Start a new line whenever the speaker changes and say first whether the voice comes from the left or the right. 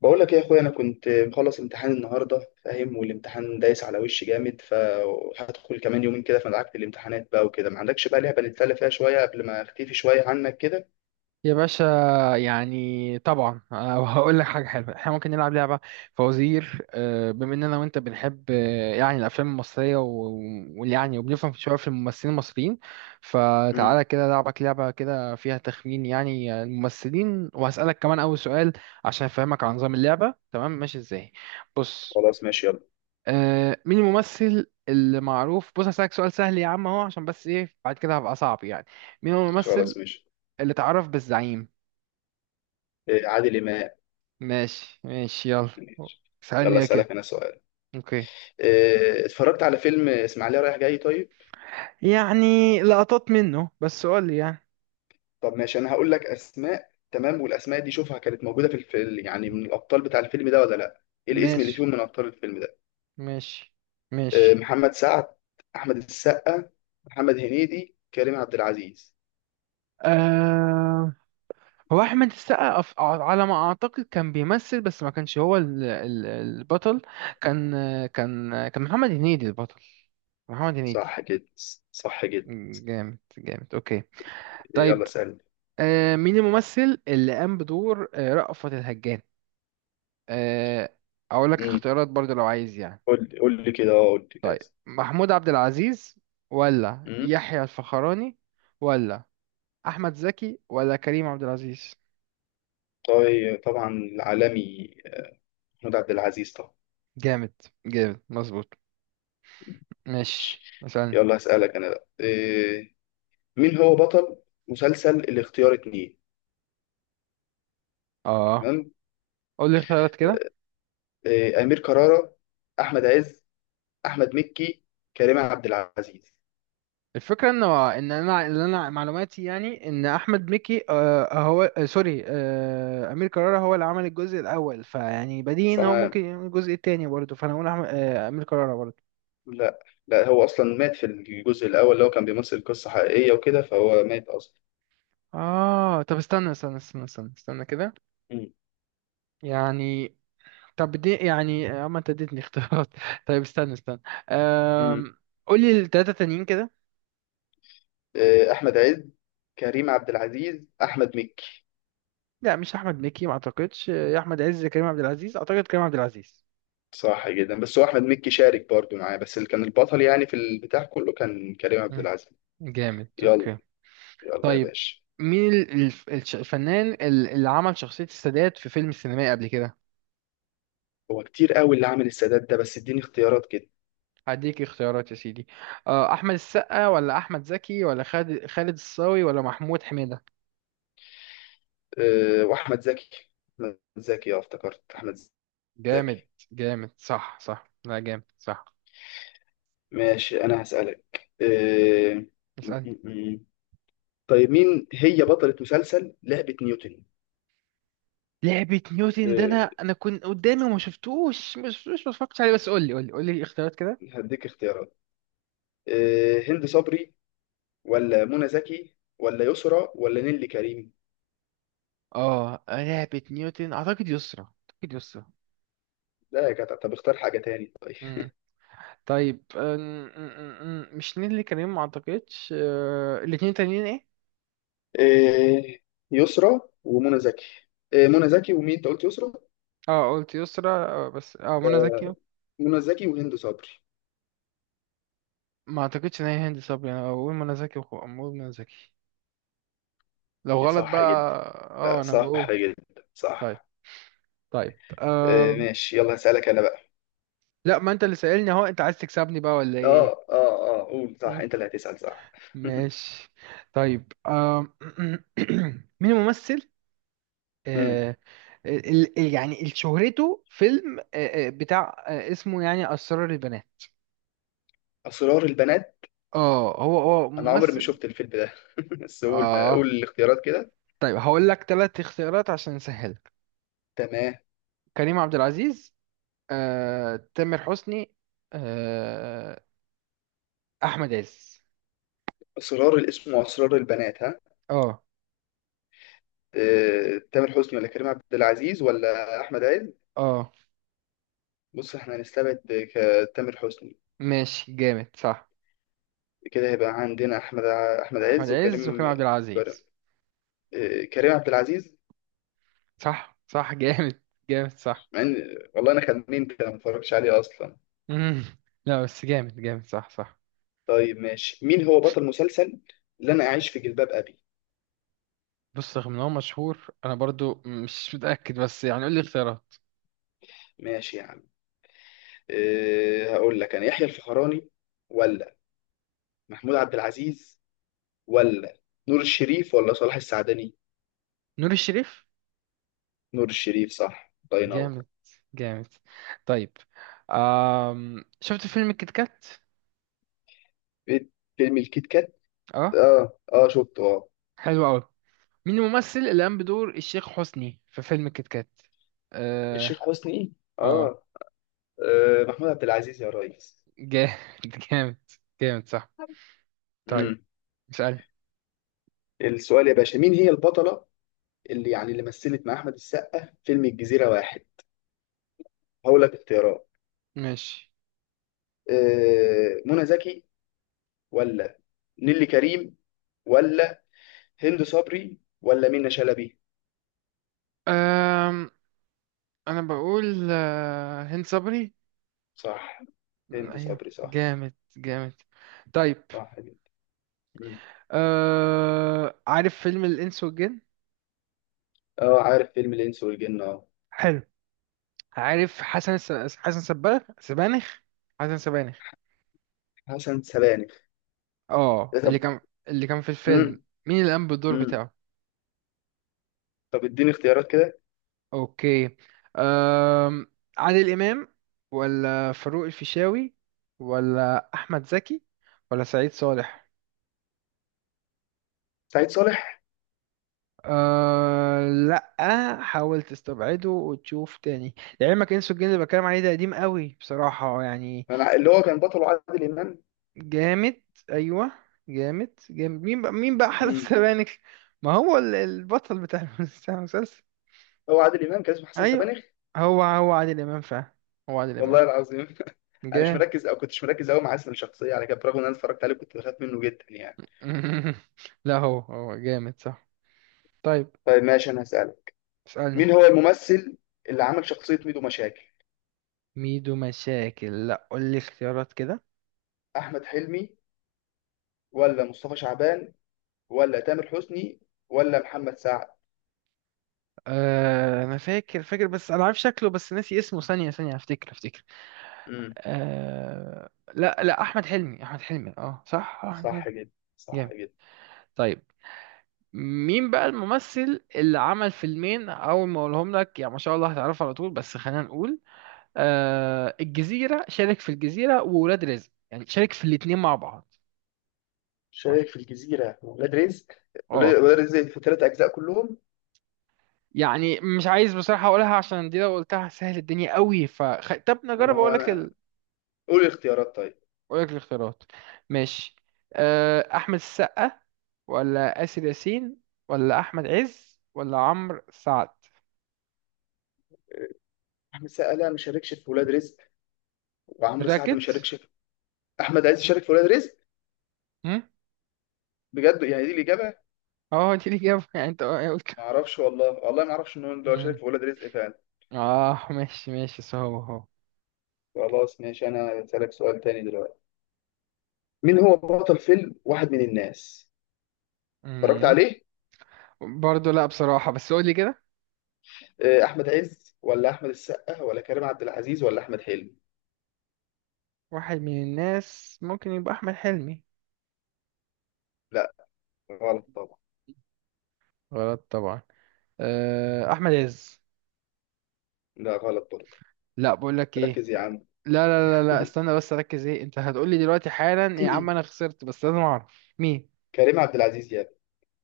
left: بقول لك ايه يا اخويا، انا كنت مخلص امتحان النهارده، فاهم؟ والامتحان دايس على وشي جامد، فهدخل كمان يومين كده، فدعكت الامتحانات بقى وكده. ما عندكش بقى لعبه نتسلى فيها شويه قبل ما اختفي شويه عنك كده؟
right: يا باشا. يعني طبعا هقول لك حاجة حلوة. احنا ممكن نلعب لعبة فوازير بما اننا وانت بنحب يعني الافلام المصرية ويعني وبنفهم شوية في الممثلين المصريين.
left: امم
right: فتعالى كده لعبك لعبة كده فيها تخمين يعني الممثلين، وهسألك كمان اول سؤال عشان افهمك عن نظام اللعبة. تمام؟ ماشي ازاي؟ بص.
left: خلاص ماشي يلا.
right: مين الممثل اللي معروف؟ بص هسألك سؤال سهل يا عم اهو، عشان بس ايه بعد كده هبقى صعب يعني. مين هو الممثل
left: خلاص ماشي.
right: اللي تعرف بالزعيم؟
left: عادل امام.
right: ماشي ماشي، يلا
left: ماشي
right: اسألني
left: يلا
right: يا
left: اسالك
right: كده.
left: انا سؤال.
right: اوكي.
left: اتفرجت على فيلم اسماعيليه رايح جاي؟ طيب
right: يعني لقطات منه بس، قول لي يعني.
left: طب ماشي، انا هقول لك اسماء، تمام؟ والاسماء دي شوفها كانت موجوده في الفيلم يعني من الابطال بتاع الفيلم ده ولا لا. ايه الاسم اللي
right: ماشي
left: فيهم من ابطال الفيلم ده؟
right: ماشي ماشي.
left: محمد سعد، احمد السقا، محمد هنيدي، كريم عبد العزيز.
right: آه... هو أحمد السقا على ما أعتقد كان بيمثل، بس ما كانش هو البطل. كان كان محمد هنيدي البطل. محمد هنيدي.
left: صح كده؟ صح كده.
right: جامد جامد أوكي.
left: يلا
right: طيب.
left: سألني.
right: مين الممثل اللي قام بدور رأفت الهجان؟ آه... أقول لك
left: امم
right: اختيارات برضه لو عايز يعني.
left: قول لي قول لي كده، اه قول لي
right: طيب،
left: لازم.
right: محمود عبد العزيز ولا
left: امم
right: يحيى الفخراني ولا احمد زكي ولا كريم عبد العزيز؟
left: طيب طبعا العالمي، محمود عبد العزيز طبعا.
right: جامد جامد مظبوط.
left: ماشي.
right: ماشي مثلا.
left: يلا هسألك انا بقى، إيه؟ مين هو بطل مسلسل الاختيار 2؟
right: اه
left: تمام.
right: قول لي اختيارات كده.
left: إيه، أمير كرارة، احمد عز، احمد مكي، كريم عبد العزيز.
right: الفكره ان انا اللي انا معلوماتي، يعني ان احمد مكي هو سوري، امير كرارة هو اللي عمل الجزء الاول، فيعني بديهي ان هو ممكن يعمل الجزء التاني برضه. فانا اقول أحمد آه امير كرارة برضه.
left: لا، لا هو اصلا مات في الجزء الاول، اللي هو كان بيمثل قصه حقيقيه وكده، فهو مات اصلا.
right: اه طب استنى استنى استنى استنى استنى كده.
left: مم.
right: يعني. طب دي يعني اما انت اديتني اختيارات. طيب استنى استنى.
left: مم.
right: أم... قولي التلاتة تانيين كده.
left: احمد عز، كريم عبد العزيز، احمد مكي.
right: لا مش احمد مكي ما اعتقدش، يا احمد عز كريم عبد العزيز، اعتقد كريم عبد العزيز.
left: صح جدا، بس هو احمد مكي شارك برضو معاه، بس اللي كان البطل يعني في البتاع كله كان كريم عبد
right: مم.
left: العزيز.
right: جامد
left: يلا.
right: اوكي.
left: يلا يا
right: طيب،
left: باشا.
right: مين الفنان اللي عمل شخصية السادات في فيلم سينمائي قبل كده؟
left: هو كتير قوي اللي عامل السادات ده، بس اديني اختيارات كده.
right: هديك اختيارات يا سيدي. احمد السقا ولا احمد زكي ولا خالد الصاوي ولا محمود حميدة؟
left: أه، واحمد زكي. احمد زكي، اه افتكرت احمد
right: جامد
left: زكي.
right: جامد صح صح، لا جامد صح.
left: ماشي، انا هسألك
right: اسألني.
left: طيب مين هي بطلة مسلسل لعبة نيوتن؟
right: لعبة نيوتن ده
left: أه،
right: انا كنت قدامي وما شفتوش، ما شفتوش ما اتفرجتش عليه. بس قول لي قول لي قول لي الاختيارات كده.
left: هديك اختيارات. أه، هند صبري ولا منى زكي ولا يسرى ولا نيللي كريم؟
right: اه لعبة نيوتن اعتقد يسرا، اعتقد يسرا.
left: لا يا جدع، طب اختار حاجة تاني. طيب
right: امم طيب، أم، أم، أم، أم، مش نيللي كريم ما اعتقدش. الاتنين تانيين ايه؟
left: أه، يسرى ومنى زكي. أه، منى زكي. ومين انت قلت؟ يسرى؟
right: اه قلت يسرا. بس اه منى زكي.
left: أه، منى زكي وهند صبري.
right: ما اعتقدش ان هي هند صبري، انا بقول منى زكي، بقول منى زكي، لو غلط
left: صح
right: بقى.
left: جدا.
right: اه
left: لا
right: انا
left: صح
right: بقول.
left: جدا، صح.
right: طيب طيب.
left: أه ماشي، يلا هسألك انا بقى.
right: لا ما انت اللي سألني اهو، انت عايز تكسبني بقى ولا
left: اه
right: ايه؟
left: اه اه، قول صح، انت اللي هتسأل صح.
right: ماشي. طيب مين الممثل
left: أمم.
right: آه، يعني اللي شهرته فيلم بتاع اسمه يعني أسرار البنات.
left: أسرار البنات.
right: اه هو
left: انا عمري ما
right: ممثل.
left: شفت الفيلم ده، بس قول، ما قول
right: اه
left: الاختيارات كده.
right: طيب هقول لك ثلاث اختيارات عشان نسهلك.
left: تمام.
right: كريم عبد العزيز، تامر حسني، آه، أحمد عز.
left: اسرار الاسم واسرار البنات، ها؟
right: اه
left: تامر حسني ولا كريم عبد العزيز ولا احمد عز؟
right: اه
left: بص احنا هنستبعد تامر حسني.
right: ماشي جامد صح.
left: كده هيبقى عندنا احمد
right: أحمد
left: عز
right: عز وكريم
left: وكريم.
right: عبد
left: كر-
right: العزيز.
left: كريم عبد العزيز.
right: صح صح جامد جامد صح.
left: مع ان والله انا خمنت، انا ما اتفرجش عليه اصلا.
right: مم. لا بس جامد جامد صح صح.
left: طيب ماشي، مين هو بطل مسلسل اللي انا اعيش في جلباب ابي؟
right: بص رغم ان هو مشهور انا برضو مش متأكد، بس يعني قول لي اختيارات.
left: ماشي يا عم. أه هقول لك انا: يحيى الفخراني، ولا محمود عبد العزيز، ولا نور الشريف، ولا صلاح السعدني.
right: نور الشريف.
left: نور الشريف صح، الله ينور.
right: جامد جامد. طيب، شفت فيلم كيت كات؟
left: في- فيلم الكيت كات؟
right: اه
left: اه اه، شفته اه.
right: حلو قوي. مين الممثل اللي قام بدور الشيخ حسني في فيلم كيت كات؟ اه
left: الشيخ حسني،
right: اه
left: اه، آه محمود عبد العزيز يا ريس.
right: جامد. جامد جامد صح. طيب
left: امم
right: اسألني.
left: السؤال يا باشا: مين هي البطلة اللي يعني اللي مثلت مع احمد السقا فيلم الجزيرة 1؟ هقول لك اختيارات.
right: ماشي.
left: آه، منى زكي ولا نيلي كريم ولا هند صبري ولا منى شلبي؟
right: آم... انا بقول هند صبري.
left: صح. هند
right: ايوه
left: صبري، صح
right: جامد جامد. طيب.
left: صح جدا. مم.
right: عارف فيلم الإنس والجن؟
left: اه عارف فيلم الانس والجن؟ اه،
right: حلو. عارف حسن سبانخ سبانخ حسن سبانخ؟
left: حسن سبانخ.
right: اه
left: إيه طب.
right: اللي كان في
left: مم.
right: الفيلم. مين اللي قام بالدور
left: مم.
right: بتاعه؟
left: طب اديني اختيارات كده.
right: اوكي. أم... عادل إمام ولا فاروق الفيشاوي ولا أحمد زكي ولا سعيد صالح؟
left: سعيد صالح.
right: لا حاول تستبعده وتشوف تاني. لعلمك انسو الجن اللي بتكلم عليه ده قديم قوي بصراحة يعني.
left: أنا اللي هو كان بطله عادل امام.
right: جامد ايوه جامد جامد. مين بقى مين بقى حازم
left: مم.
right: سبانخ؟ ما هو البطل بتاع بتاع المسلسل.
left: هو عادل امام كان اسمه حسن
right: ايوه
left: سبانخ.
right: هو هو عادل امام فعلا. هو عادل
left: والله
right: امام.
left: العظيم. انا مش
right: جامد.
left: مركز او كنتش مركز قوي مع اسم الشخصيه على كده، برغم ان انا اتفرجت عليه كنت بخاف منه جدا يعني.
right: لا هو هو جامد صح. طيب
left: طيب ماشي، انا هسالك:
right: اسألني.
left: مين هو الممثل اللي عمل شخصيه ميدو مشاكل؟
right: ميدو مشاكل؟ لا قول لي اختيارات كده.
left: احمد حلمي ولا مصطفى شعبان ولا تامر حسني ولا محمد سعد؟
right: أه انا فاكر فاكر، بس انا عارف شكله بس ناسي اسمه. ثانية ثانية افتكر افتكر.
left: امم
right: أه لا لا، احمد حلمي احمد حلمي. اه صح، احمد حلمي.
left: صح جدا، صح
right: جامد.
left: جدا.
right: طيب مين بقى الممثل اللي عمل فيلمين اول ما اقولهم لك، يعني ما شاء الله هتعرفه على طول، بس خلينا نقول. الجزيرة، شارك في الجزيرة وولاد رزق، يعني شارك في الاتنين مع بعض مثلا.
left: شايف الجزيرة ولاد رزق.
right: اه.
left: ولاد رزق في 3 أجزاء كلهم.
right: يعني مش عايز بصراحة اقولها، عشان دي لو قلتها سهل الدنيا قوي. طب
left: طب ما
right: نجرب
left: هو أنا، قول الاختيارات طيب.
right: اقول لك الاختيارات. ماشي. احمد السقا ولا آسر ياسين ولا احمد عز ولا عمرو سعد.
left: أحمد سقا ما شاركش في ولاد رزق، وعمرو سعد ما
right: متأكد؟
left: شاركش في. أحمد عايز يشارك في ولاد رزق.
right: هم؟
left: بجد، يعني دي الإجابة.
right: اه دي الإجابة يعني انت قلت.
left: ما أعرفش والله، والله ما أعرفش إن هو لو شارك في ولاد رزق فعلا.
right: اه ماشي ماشي، صعب اهو.
left: خلاص ماشي، أنا هسألك سؤال تاني دلوقتي. مين هو بطل فيلم واحد من الناس؟ اتفرجت
right: امم
left: عليه؟
right: برضه لا بصراحة، بس قولي كده.
left: آه، أحمد عز ولا أحمد السقا ولا كريم عبد العزيز ولا أحمد حلمي؟
right: واحد من الناس ممكن يبقى أحمد حلمي.
left: لا، غلط طبعا.
right: غلط طبعا. أحمد عز.
left: لا، غلط برضه.
right: لا بقول لك ايه،
left: ركز يا عم.
right: لا لا لا لا استنى بس ركز. ايه انت هتقولي دلوقتي؟ حالا يا عم انا خسرت بس لازم اعرف مين.
left: كريم عبد العزيز يا.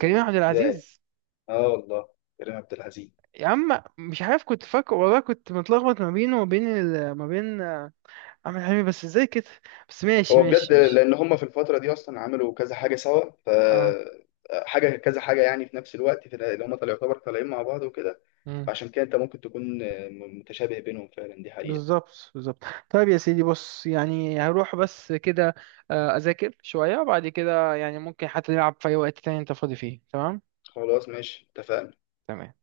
right: كريم عبد
left: ازاي؟
right: العزيز.
left: اه والله، كريم عبد العزيز.
right: يا عم مش عارف كنت فاكر والله، كنت متلخبط ما بينه ما بين احمد حلمي. بس ازاي كده؟ بس ماشي
left: هو بجد
right: ماشي ماشي.
left: لان هم في الفتره دي اصلا عملوا كذا حاجه سوا، ف حاجه كذا حاجه يعني في نفس الوقت، في اللي هم طلعوا يعتبر طالعين مع بعض وكده.
right: اه
left: فعشان كده انت ممكن تكون متشابه بينهم، فعلا دي حقيقه.
right: بالظبط بالظبط. طيب يا سيدي، بص يعني هروح بس كده، اذاكر شوية، وبعد كده يعني ممكن حتى نلعب في اي وقت تاني انت فاضي فيه. تمام؟
left: خلاص ماشي، اتفقنا.
right: تمام.